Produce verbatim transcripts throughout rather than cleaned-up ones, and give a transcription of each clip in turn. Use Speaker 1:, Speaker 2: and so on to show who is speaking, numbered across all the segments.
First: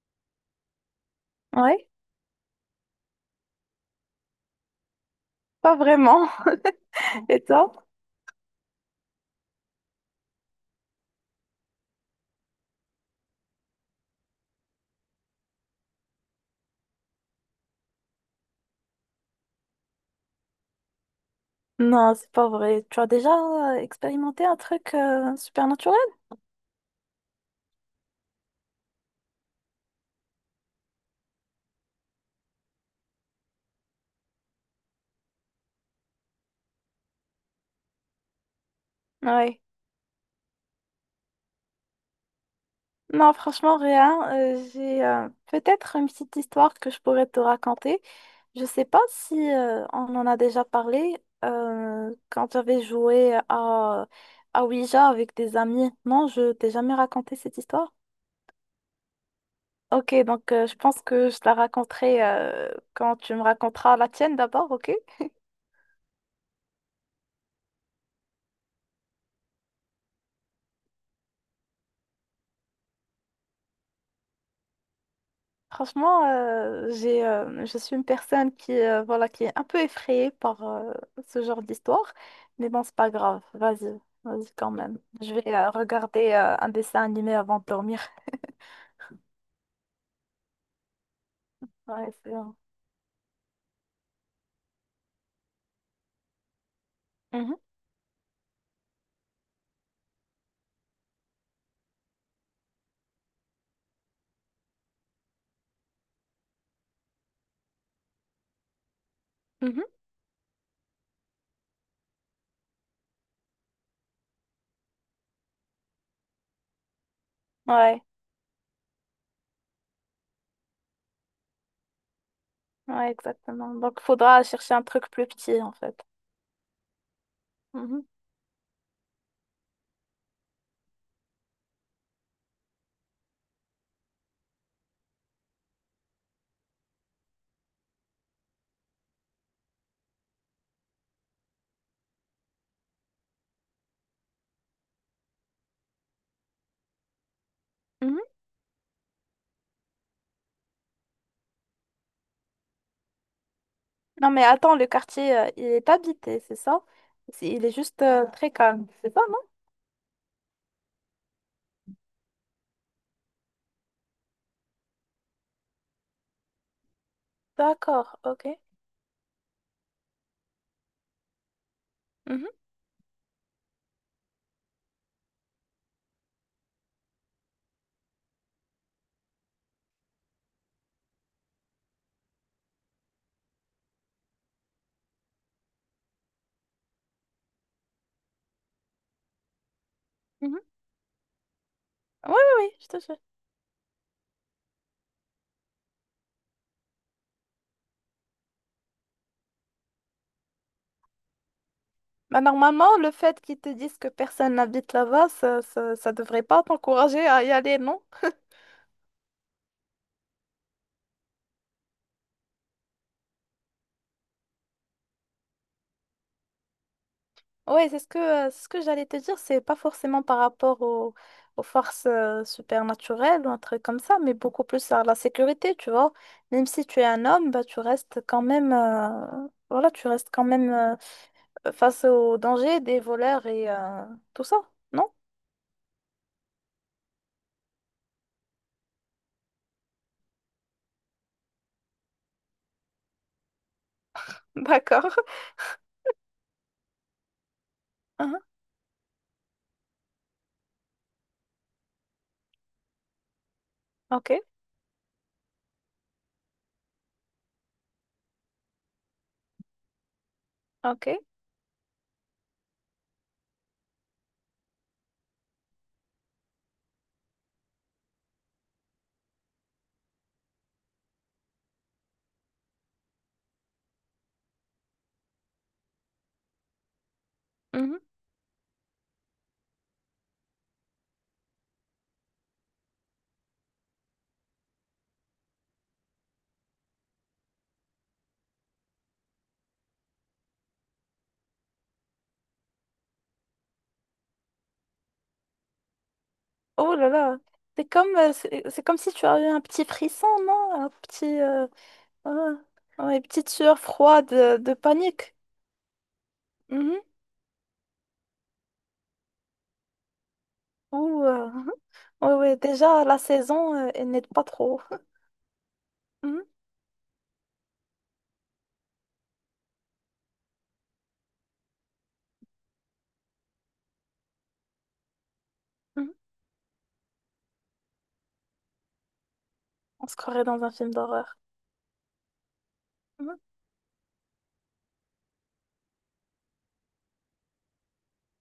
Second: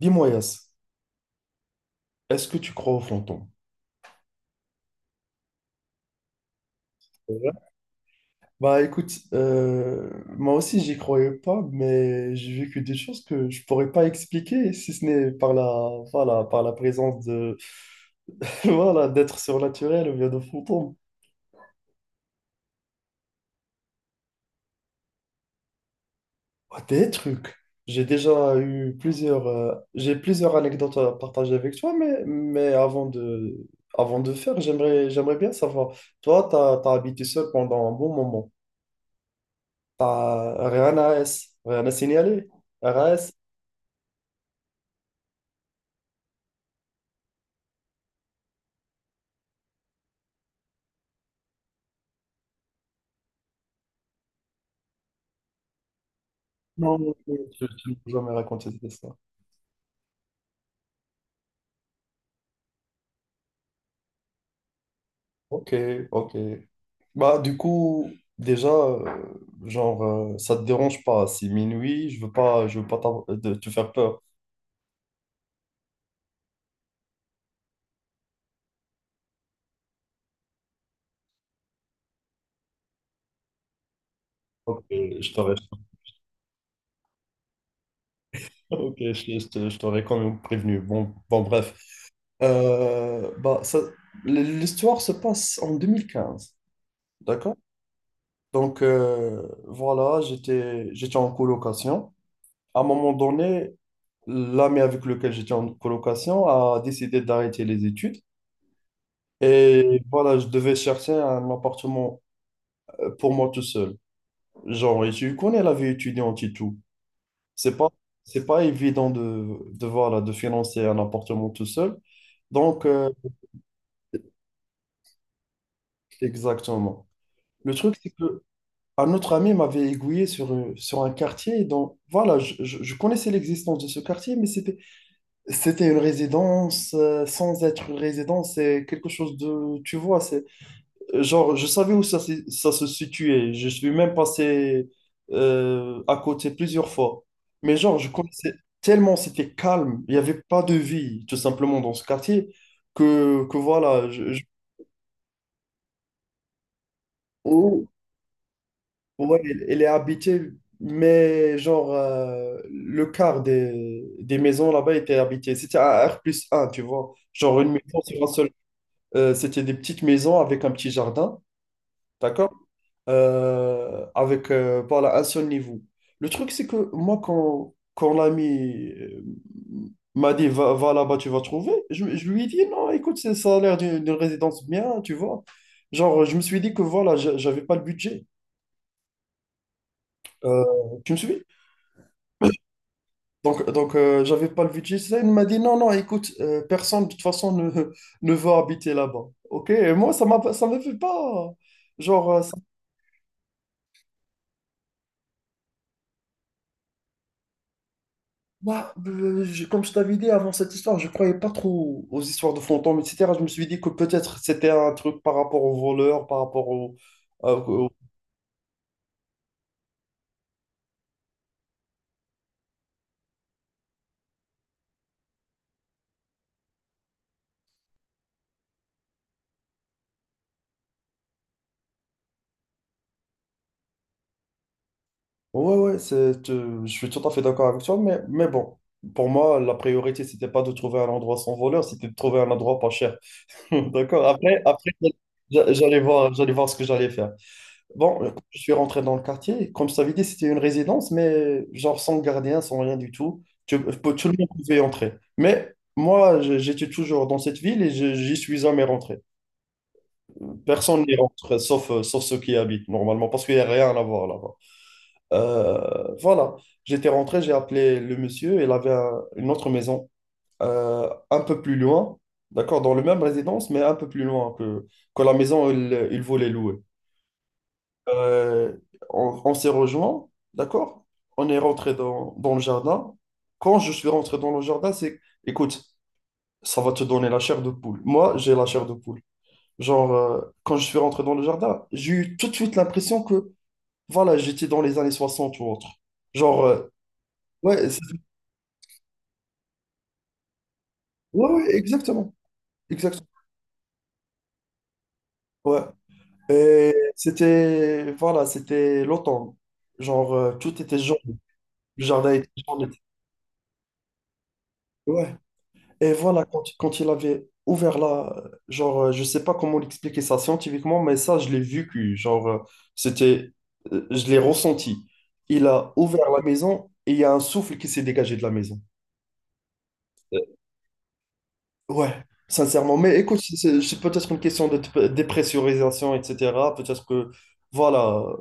Speaker 1: Dis-moi, Yas,
Speaker 2: Ouais,
Speaker 1: est-ce que tu crois aux fantômes?
Speaker 2: pas vraiment. Et
Speaker 1: Ouais.
Speaker 2: toi?
Speaker 1: Bah écoute, euh, moi aussi j'y croyais pas, mais j'ai vécu des choses que je pourrais pas expliquer si ce n'est par la, voilà, par la présence de, voilà, d'êtres surnaturels ou bien de fantômes.
Speaker 2: Non, c'est pas vrai. Tu as déjà euh, expérimenté un truc euh, supernaturel?
Speaker 1: Ah, des trucs. J'ai déjà eu plusieurs, euh, j'ai plusieurs anecdotes à partager avec toi, mais, mais avant de, avant de faire, j'aimerais, j'aimerais bien savoir. Toi, t'as, t'as habité seul pendant un bon moment.
Speaker 2: Ouais.
Speaker 1: Ah, Rehan A S. Rehan a signalé. R A S.
Speaker 2: Non, franchement, rien. Euh, j'ai euh, peut-être une petite histoire que je pourrais te raconter. Je sais pas si euh, on en a déjà parlé euh, quand j'avais joué à, à Ouija avec des amis. Non, je t'ai jamais
Speaker 1: Non, non,
Speaker 2: raconté
Speaker 1: non,
Speaker 2: cette histoire?
Speaker 1: tu peux jamais raconter cette histoire.
Speaker 2: Ok, donc euh, je pense que je te la raconterai euh, quand tu me raconteras la tienne d'abord, ok?
Speaker 1: Ok, ok. Bah, du coup, déjà, euh, genre, euh, ça te dérange pas. Si minuit, je veux pas, je veux pas t'avoir- de te faire peur.
Speaker 2: Franchement, euh, j'ai, euh, je suis une personne qui, euh, voilà, qui est un peu effrayée par euh, ce genre d'histoire. Mais bon, c'est pas grave. Vas-y, vas-y quand
Speaker 1: Ok,
Speaker 2: même.
Speaker 1: je
Speaker 2: Je vais
Speaker 1: t'aurais,
Speaker 2: euh, regarder euh, un dessin animé avant de dormir.
Speaker 1: ok, je, je te- je t'aurais quand même prévenu. Bon, bon, bref.
Speaker 2: Ouais, c'est bon.
Speaker 1: Euh, bah, ça, l'histoire se passe en deux mille quinze, d'accord?
Speaker 2: Mhm,
Speaker 1: Donc, euh, voilà, j'étais, j'étais en colocation. À un moment donné, l'ami avec lequel j'étais en colocation a décidé d'arrêter les études.
Speaker 2: mhm.
Speaker 1: Et voilà, je devais chercher un appartement euh, pour moi tout seul. Genre, et tu connais la vie étudiante et tout. C'est pas,
Speaker 2: Ouais,
Speaker 1: c'est pas évident de, de, voilà, de financer un appartement tout seul. Donc, euh,
Speaker 2: ouais, exactement. Donc, faudra chercher un truc plus petit, en fait.
Speaker 1: exactement. Le truc,
Speaker 2: Mhm,
Speaker 1: c'est que un autre ami m'avait aiguillé sur, euh, sur un quartier dont, voilà, je, je- je connaissais l'existence de ce quartier, mais c'était c'était une résidence, euh, sans être une résidence, c'est quelque chose de, tu vois, c'est euh, genre, je savais où ça, se- ça se situait, je suis même passé euh, à côté plusieurs fois. Mais genre, je
Speaker 2: mhm.
Speaker 1: connaissais tellement, c'était calme, il n'y avait pas de vie, tout simplement, dans ce quartier, que, que voilà,
Speaker 2: Non,
Speaker 1: je, je-
Speaker 2: mais attends, le quartier, euh, il est habité, c'est ça? C'est- Il est
Speaker 1: Oh,
Speaker 2: juste euh, très calme, c'est ça, non?
Speaker 1: ouais, elle elle est habitée, mais genre, euh, le quart des, des maisons là-bas était habité. C'était un R plus un tu vois, genre une maison
Speaker 2: D'accord,
Speaker 1: sur un seul.
Speaker 2: ok.
Speaker 1: Euh, c'était des petites maisons avec un petit jardin,
Speaker 2: Mhm,
Speaker 1: d'accord? Euh, avec euh, voilà, un seul niveau. Le truc, c'est que moi, quand, quand l'ami euh, m'a dit va, va là-bas, tu vas trouver, je, je lui ai dit non, écoute, c'est- ça a l'air d'une d'une résidence bien, tu vois. Genre, je me suis dit que voilà, j'a- j'avais pas le budget.
Speaker 2: mhm.
Speaker 1: Euh, tu me suis?
Speaker 2: Oui, oui, oui, je te jure.
Speaker 1: Donc, donc euh, j'avais pas le budget. Ça, il m'a dit non, non, écoute, euh, personne de toute façon ne, ne veut habiter là-bas. Ok? Et moi, ça m'a, ça me fait pas. Genre,
Speaker 2: Bah,
Speaker 1: euh,
Speaker 2: normalement, le fait qu'ils te disent que personne n'habite là-bas, ça, ça, ça devrait pas t'encourager à y aller, non?
Speaker 1: bah, euh, je- comme je t'avais dit avant cette histoire, je croyais pas trop aux histoires de fantômes, et cetera. Je me suis dit que peut-être c'était un truc par rapport aux voleurs, par rapport au... à-
Speaker 2: Ouais,
Speaker 1: au-
Speaker 2: c'est ce que, euh, ce que j'allais te dire, c'est pas forcément par rapport au- aux forces euh, supernaturelles ou un truc comme ça, mais beaucoup plus à la sécurité, tu vois. Même si tu es un homme, bah, tu restes quand même, euh, voilà, tu restes quand même euh, face aux dangers des voleurs et euh, tout ça, non?
Speaker 1: Ouais, ouais, c'est, euh, je suis tout à fait d'accord avec toi, mais, mais bon, pour moi, la priorité, c'était pas de trouver un endroit sans voleur, c'était de trouver un endroit pas cher. D'accord? Après, après
Speaker 2: D'accord.
Speaker 1: j'a- j'allais voir, j'allais voir ce que j'allais faire. Bon, euh,
Speaker 2: Mhm.
Speaker 1: je suis rentré dans le quartier. Comme je t'avais dit, c'était une résidence, mais genre sans gardien, sans rien du tout. Tu- peux tout
Speaker 2: Ok,
Speaker 1: le monde pouvait y entrer. Mais moi, je- j'étais toujours dans cette ville et je- j'y suis jamais rentré. Personne
Speaker 2: ok.
Speaker 1: n'y rentre, sauf, euh, sauf ceux qui y habitent normalement, parce qu'il n'y a rien à voir là-bas. Euh, voilà, j'étais rentré, j'ai appelé le monsieur. Il avait un- une autre maison euh, un peu plus loin, d'accord, dans le même résidence, mais un peu plus loin que, que la maison où il il voulait louer.
Speaker 2: Mhm.
Speaker 1: Euh, on on s'est rejoints, d'accord? On est rentré dans, dans le jardin. Quand je suis rentré dans le jardin, c'est, écoute, ça va te donner la chair de poule. Moi, j'ai la chair de poule. Genre, euh, quand je suis rentré dans le jardin, j'ai eu tout de suite l'impression que, voilà, j'étais dans les années soixante ou autre. Genre, euh,
Speaker 2: Oh là là, c'est
Speaker 1: ouais, c'est-
Speaker 2: comme, euh, c'est c'est comme si tu avais un petit frisson, non? Un petit,
Speaker 1: ouais,
Speaker 2: euh,
Speaker 1: ouais, exactement.
Speaker 2: euh, ouais, une
Speaker 1: Exactement.
Speaker 2: petite sueur froide euh, de panique.
Speaker 1: Ouais. Et
Speaker 2: Mhm.
Speaker 1: c'était, voilà, c'était l'automne. Genre, euh, tout était jaune.
Speaker 2: Ou, euh,
Speaker 1: Le
Speaker 2: ouais,
Speaker 1: jardin était
Speaker 2: ouais,
Speaker 1: jaune.
Speaker 2: déjà, la saison, euh, elle n'aide pas trop.
Speaker 1: Et
Speaker 2: Mhm,
Speaker 1: voilà, quand, quand il avait ouvert la... Genre, euh, je sais pas comment l'expliquer ça scientifiquement, mais ça, je l'ai vu que, genre, euh, c'était... euh, je l'ai ressenti. Il a
Speaker 2: mhm.
Speaker 1: ouvert la maison et il y a un souffle qui s'est dégagé de la maison.
Speaker 2: On se
Speaker 1: Euh,
Speaker 2: croirait dans un film d'horreur.
Speaker 1: Ouais, sincèrement. Mais
Speaker 2: Mhm.
Speaker 1: écoute, c'est c'est- c'est peut-être une question de de dépressurisation, et cetera. Peut-être que, voilà, euh,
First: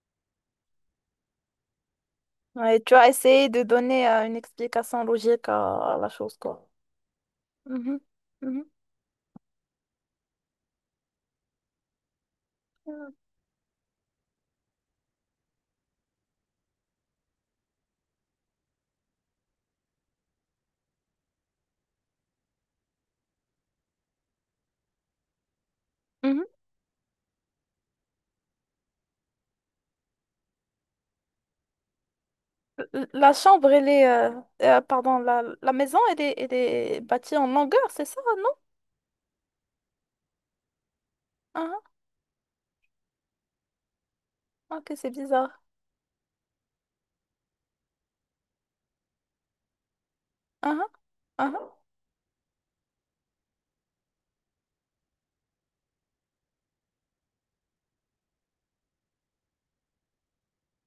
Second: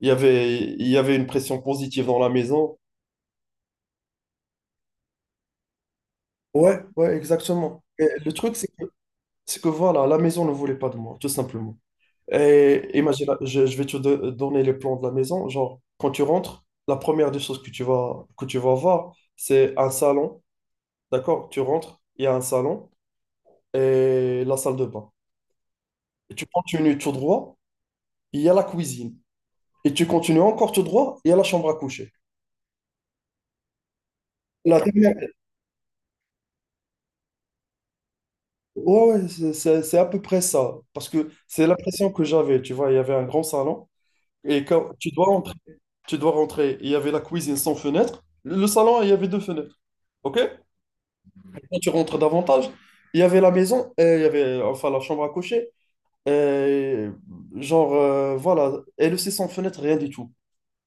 Speaker 1: il y avait, il y avait une pression positive dans la maison.
Speaker 2: Ouais, tu as essayé de donner euh, une explication logique à, à la chose, quoi.
Speaker 1: Ouais, ouais, exactement.
Speaker 2: Mhm,
Speaker 1: Et le truc,
Speaker 2: mhm,
Speaker 1: c'est que, c'est que, voilà, la maison ne voulait pas de moi, tout simplement. Et
Speaker 2: mhm,
Speaker 1: imagine, je, je vais te do- donner les plans de la maison. Genre, quand tu rentres, la première des choses que tu vas, que tu vas voir, c'est un salon. D'accord? Tu rentres, il y a un salon et la salle de bain. Et tu
Speaker 2: mhm.
Speaker 1: continues tout droit, il y a la cuisine. Et tu continues encore tout droit, il y a la chambre à coucher.
Speaker 2: L- La chambre, elle est... euh,
Speaker 1: La
Speaker 2: euh,
Speaker 1: dernière-
Speaker 2: pardon, la, la maison, elle est, elle est bâtie en longueur, c'est ça, non?
Speaker 1: Ouais, ouais, c'est c'est- c'est à peu près ça. Parce que c'est
Speaker 2: Ah,
Speaker 1: l'impression que j'avais. Tu vois, il y avait un grand salon. Et quand
Speaker 2: ok,
Speaker 1: tu
Speaker 2: c'est
Speaker 1: dois rentrer,
Speaker 2: bizarre.
Speaker 1: tu dois rentrer, il y avait la cuisine sans fenêtre. Le salon, il y avait deux fenêtres. OK?
Speaker 2: Ah ah, ah ah.
Speaker 1: Quand tu rentres davantage, il y avait la maison, euh, il y avait enfin la chambre à coucher, euh, genre euh, voilà, elle aussi sans fenêtre, rien du tout.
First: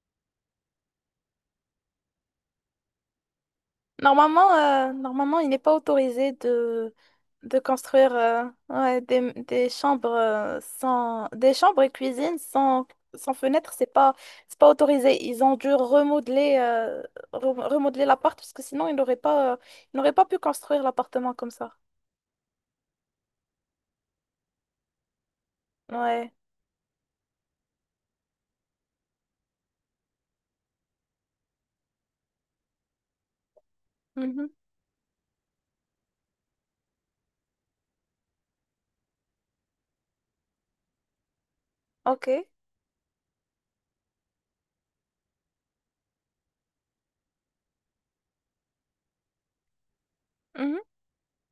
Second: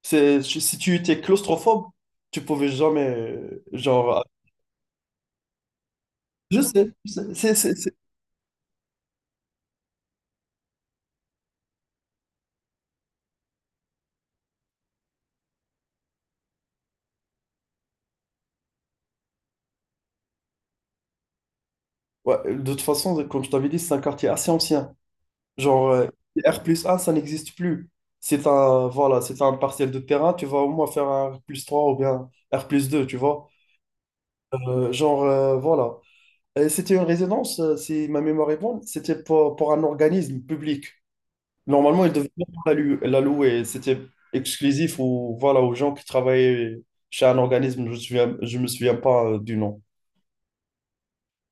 Speaker 1: C'est, si si tu étais claustrophobe, tu pouvais jamais, euh, genre,
Speaker 2: Normalement, euh, normalement, il n'est pas autorisé
Speaker 1: je sais,
Speaker 2: de,
Speaker 1: je sais, c'est,
Speaker 2: de
Speaker 1: c'est, c'est-
Speaker 2: construire euh, ouais, des, des chambres euh, sans des chambres et cuisines sans, sans fenêtre, c'est pas c'est pas autorisé. Ils ont dû remodeler euh, re- remodeler l'appart parce que sinon ils n'auraient pas euh, ils n'auraient pas pu construire l'appartement comme ça.
Speaker 1: Ouais, de toute façon, comme je t'avais dit, c'est un quartier assez ancien. Genre, euh,
Speaker 2: Ouais.
Speaker 1: R plus un ça n'existe plus. C'est un, voilà, c'est un partiel de terrain, tu vas au moins faire un R plus trois ou bien R plus deux tu vois.
Speaker 2: Mhm.
Speaker 1: Euh, genre, euh, voilà. Euh, c'était une résidence, euh, si ma mémoire est bonne, c'était pour, pour un organisme public. Normalement, ils
Speaker 2: Ok.
Speaker 1: devaient pas la lu- la louer. C'était exclusif aux, voilà, aux gens qui travaillaient chez un organisme. Je ne me souviens, je me souviens pas euh, du nom.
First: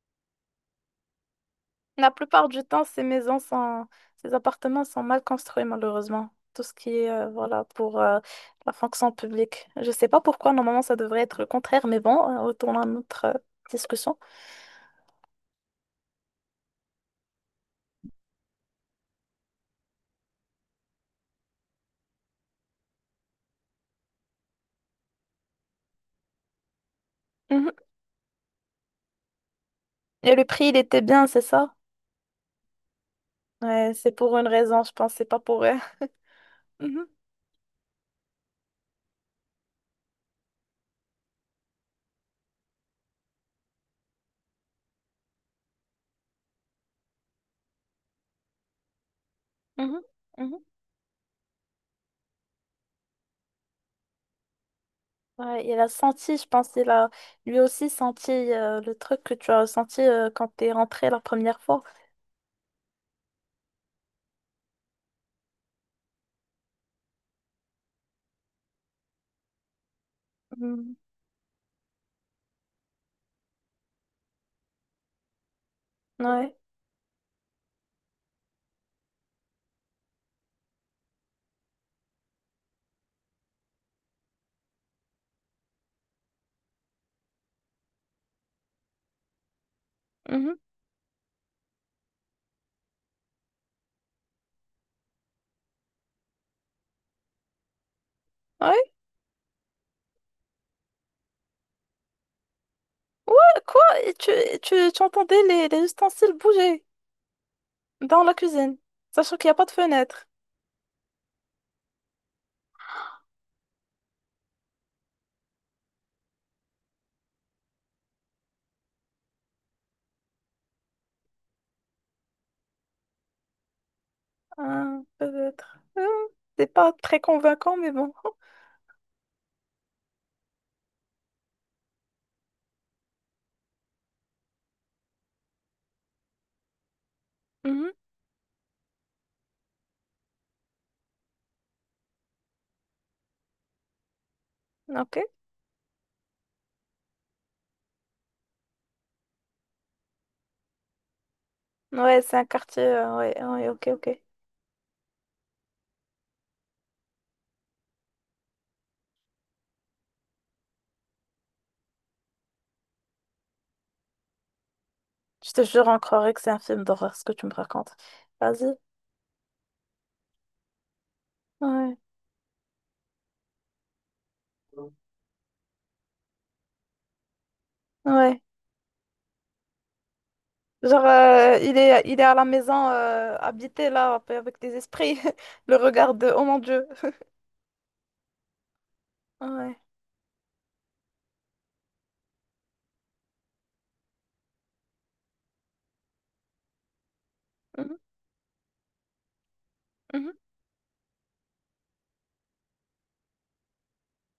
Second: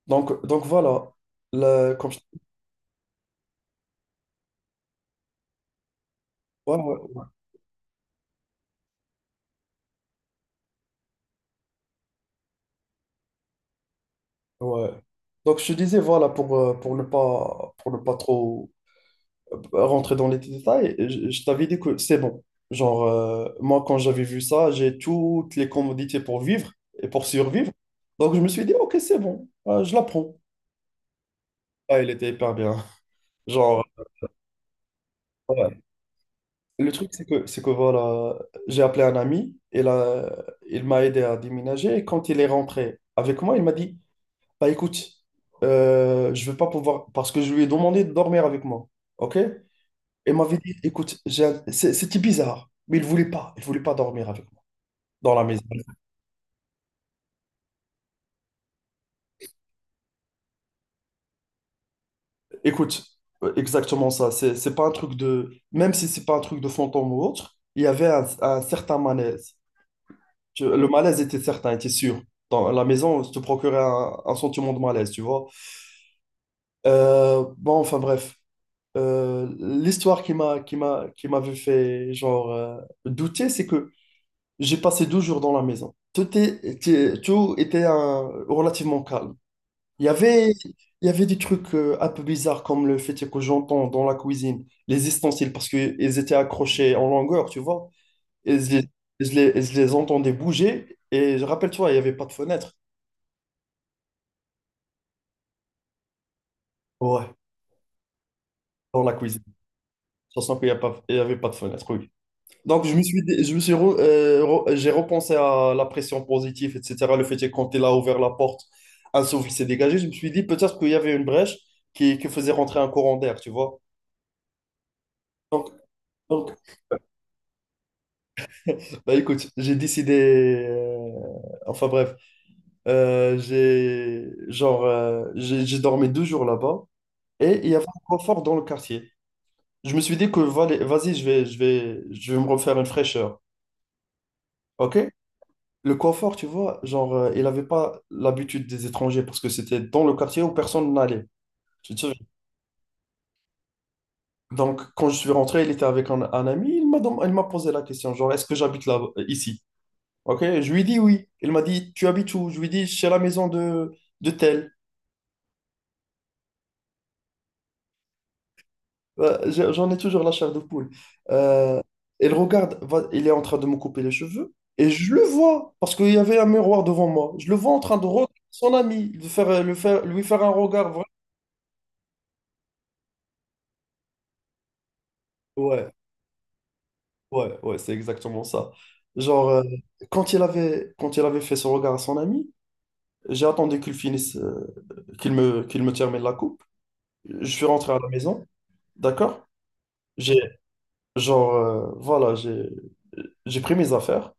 Speaker 1: Donc, donc voilà. Là, comme
Speaker 2: La
Speaker 1: je-
Speaker 2: plupart du temps, ces maisons sont, ces appartements sont mal construits, malheureusement. Tout ce
Speaker 1: ouais,
Speaker 2: qui est,
Speaker 1: ouais,
Speaker 2: euh, voilà, pour euh, la fonction publique. Je sais pas pourquoi, normalement, ça devrait être le contraire, mais bon, euh, retournons à notre euh, discussion.
Speaker 1: ouais. Donc je te disais, voilà, pour, euh, pour ne pas, pour ne pas trop rentrer dans les détails, je, je t'avais dit que c'est bon. Genre, euh, moi, quand j'avais vu ça, j'ai toutes les commodités pour vivre et pour survivre.
Speaker 2: Mhm.
Speaker 1: Donc, je me suis dit, OK, c'est bon, euh, je la prends.
Speaker 2: Et le prix, il était bien, c'est ça?
Speaker 1: Ah, il était hyper bien. Genre,
Speaker 2: Ouais, c'est pour une raison, je pense, c'est pas pour eux.
Speaker 1: ouais. Le
Speaker 2: Mhm,
Speaker 1: truc, c'est que, c'est que voilà, j'ai appelé un ami, et là, il m'a aidé à déménager. Et quand il est rentré avec moi, il m'a dit, bah écoute, euh, je vais pas pouvoir, parce que je lui ai demandé de dormir avec moi. OK? Et
Speaker 2: mhm,
Speaker 1: il m'avait
Speaker 2: mhm.
Speaker 1: dit, écoute, j'ai un- c'est- c'était bizarre, mais il voulait pas, il voulait pas dormir avec moi dans la maison.
Speaker 2: Ouais, il a senti, je pense, il a lui aussi senti euh, le truc que tu as ressenti euh, quand t'es rentré la première fois.
Speaker 1: Écoute, euh, exactement ça. C'est, c'est pas un truc de, même si c'est pas un truc de fantôme ou autre, il y avait un, un certain malaise. Tu- le
Speaker 2: Mhm.
Speaker 1: malaise était certain, était sûr. Dans la maison, ça te procurait un, un sentiment de malaise, tu vois.
Speaker 2: Ouais.
Speaker 1: Euh, bon, enfin bref, euh, l'histoire qui m'a, qui m'a, qui m'avait fait genre euh, douter, c'est que j'ai passé douze jours dans la maison. Tout est- était, tout était euh, relativement calme. Il y avait,
Speaker 2: Mhm.
Speaker 1: il y avait des trucs euh, un peu bizarres comme le fait que j'entends dans la cuisine, les ustensiles, parce qu'ils étaient accrochés en longueur, tu vois. Et je
Speaker 2: Ouais,
Speaker 1: les, je les, et je les entendais bouger. Et je rappelle-toi, il n'y avait pas de fenêtre.
Speaker 2: ouais. Quoi? Et tu, et tu, tu entendais les, les ustensiles bouger
Speaker 1: Ouais,
Speaker 2: dans la cuisine,
Speaker 1: dans la
Speaker 2: sachant
Speaker 1: cuisine.
Speaker 2: qu'il n'y a pas de fenêtre.
Speaker 1: Ça sent qu'il n'y a pas, il y avait pas de fenêtre, oui. Donc, je me suis, dit- je me suis, re- euh, re- j'ai repensé à la pression positive, et cetera. Le fait que quand il a ouvert la porte, un souffle s'est dégagé. Je me suis dit peut-être qu'il y avait une brèche qui, qui faisait rentrer un courant d'air, tu vois.
Speaker 2: Ah,
Speaker 1: Donc,
Speaker 2: peut-être. Ah,
Speaker 1: donc,
Speaker 2: c'est pas très convaincant, mais bon.
Speaker 1: bah écoute, j'ai décidé. Euh, enfin bref, euh, j'ai genre euh, j'ai j'ai dormi deux jours là-bas et il y avait
Speaker 2: Mhm,
Speaker 1: un confort dans le quartier. Je me suis dit que vale- vas-y, je vais je vais je vais me refaire une fraîcheur. Ok?
Speaker 2: ok.
Speaker 1: Le confort, tu vois, genre euh, il n'avait pas l'habitude des étrangers parce que c'était dans le quartier où personne n'allait. Tu te
Speaker 2: Ouais,
Speaker 1: souviens.
Speaker 2: c'est un quartier. Euh, ouais, ouais, ok, ok.
Speaker 1: Donc quand je suis rentré, il était avec un, un ami. Il m'a dem- il m'a posé la question, genre est-ce que j'habite là ici? Ok, je lui dis oui. Il m'a dit, tu habites où? Je lui dis, chez la maison de, de tel.
Speaker 2: Je te jure, on croirait que c'est un film d'horreur, ce que tu me racontes. Vas-y.
Speaker 1: Euh, j'ai- J'en ai toujours la chair de poule. Euh,
Speaker 2: Ouais,
Speaker 1: il regarde, va- il est en train de me couper les cheveux. Et je le vois, parce qu'il y avait un miroir devant moi. Je le vois en train de regarder
Speaker 2: ouais.
Speaker 1: son ami, de faire, le faire, lui faire un regard vrai.
Speaker 2: Genre, euh, il est, il est à la maison, euh, habité là, un peu avec des esprits. Le
Speaker 1: Ouais,
Speaker 2: regard de, oh mon Dieu.
Speaker 1: ouais, ouais, c'est exactement ça. Genre, euh,
Speaker 2: Ouais.
Speaker 1: quand il avait, quand il avait fait ce regard à son ami, j'ai attendu qu'il finisse, euh, qu'il me, qu'il me termine la coupe. Je suis rentré
Speaker 2: Mhm,
Speaker 1: à la maison, d'accord?
Speaker 2: mhm.
Speaker 1: J'ai genre, euh, voilà, j'ai j'ai pris mes affaires,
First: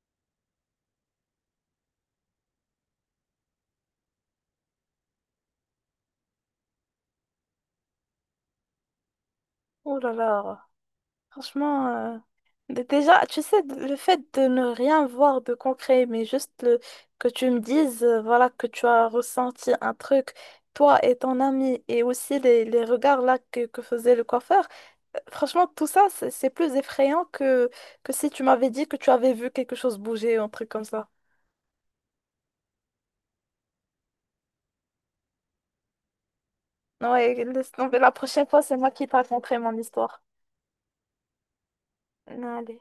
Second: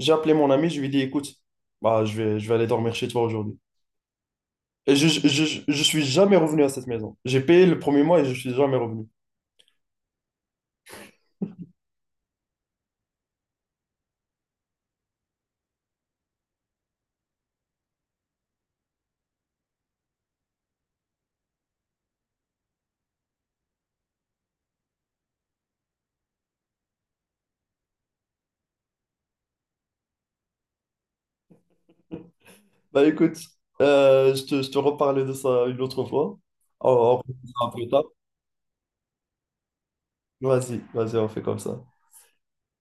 Speaker 1: j'ai appelé mon ami, je lui ai dit, écoute, bah, je vais, je vais aller dormir chez toi aujourd'hui. Et je, je, je, je suis jamais revenu à cette maison. J'ai payé le premier mois et je suis jamais revenu.
Speaker 2: Oh là là. Franchement, euh, d- déjà, tu sais, d- le fait de ne rien voir de concret, mais juste le- que tu me dises, euh, voilà, que tu as ressenti un truc, toi et ton ami, et aussi les, les regards là que, que faisait le coiffeur, euh, franchement, tout ça, c'est c'est plus effrayant que, que si tu m'avais dit que tu avais vu quelque chose bouger un truc comme ça.
Speaker 1: Bah écoute, euh, je te, je te reparle de ça une autre fois. On, on
Speaker 2: Ouais,
Speaker 1: fera ça
Speaker 2: laisse
Speaker 1: plus
Speaker 2: tomber,
Speaker 1: tard.
Speaker 2: la prochaine fois, c'est moi qui te raconterai mon histoire.
Speaker 1: Vas-y, vas-y, on fait comme ça.
Speaker 2: Allez.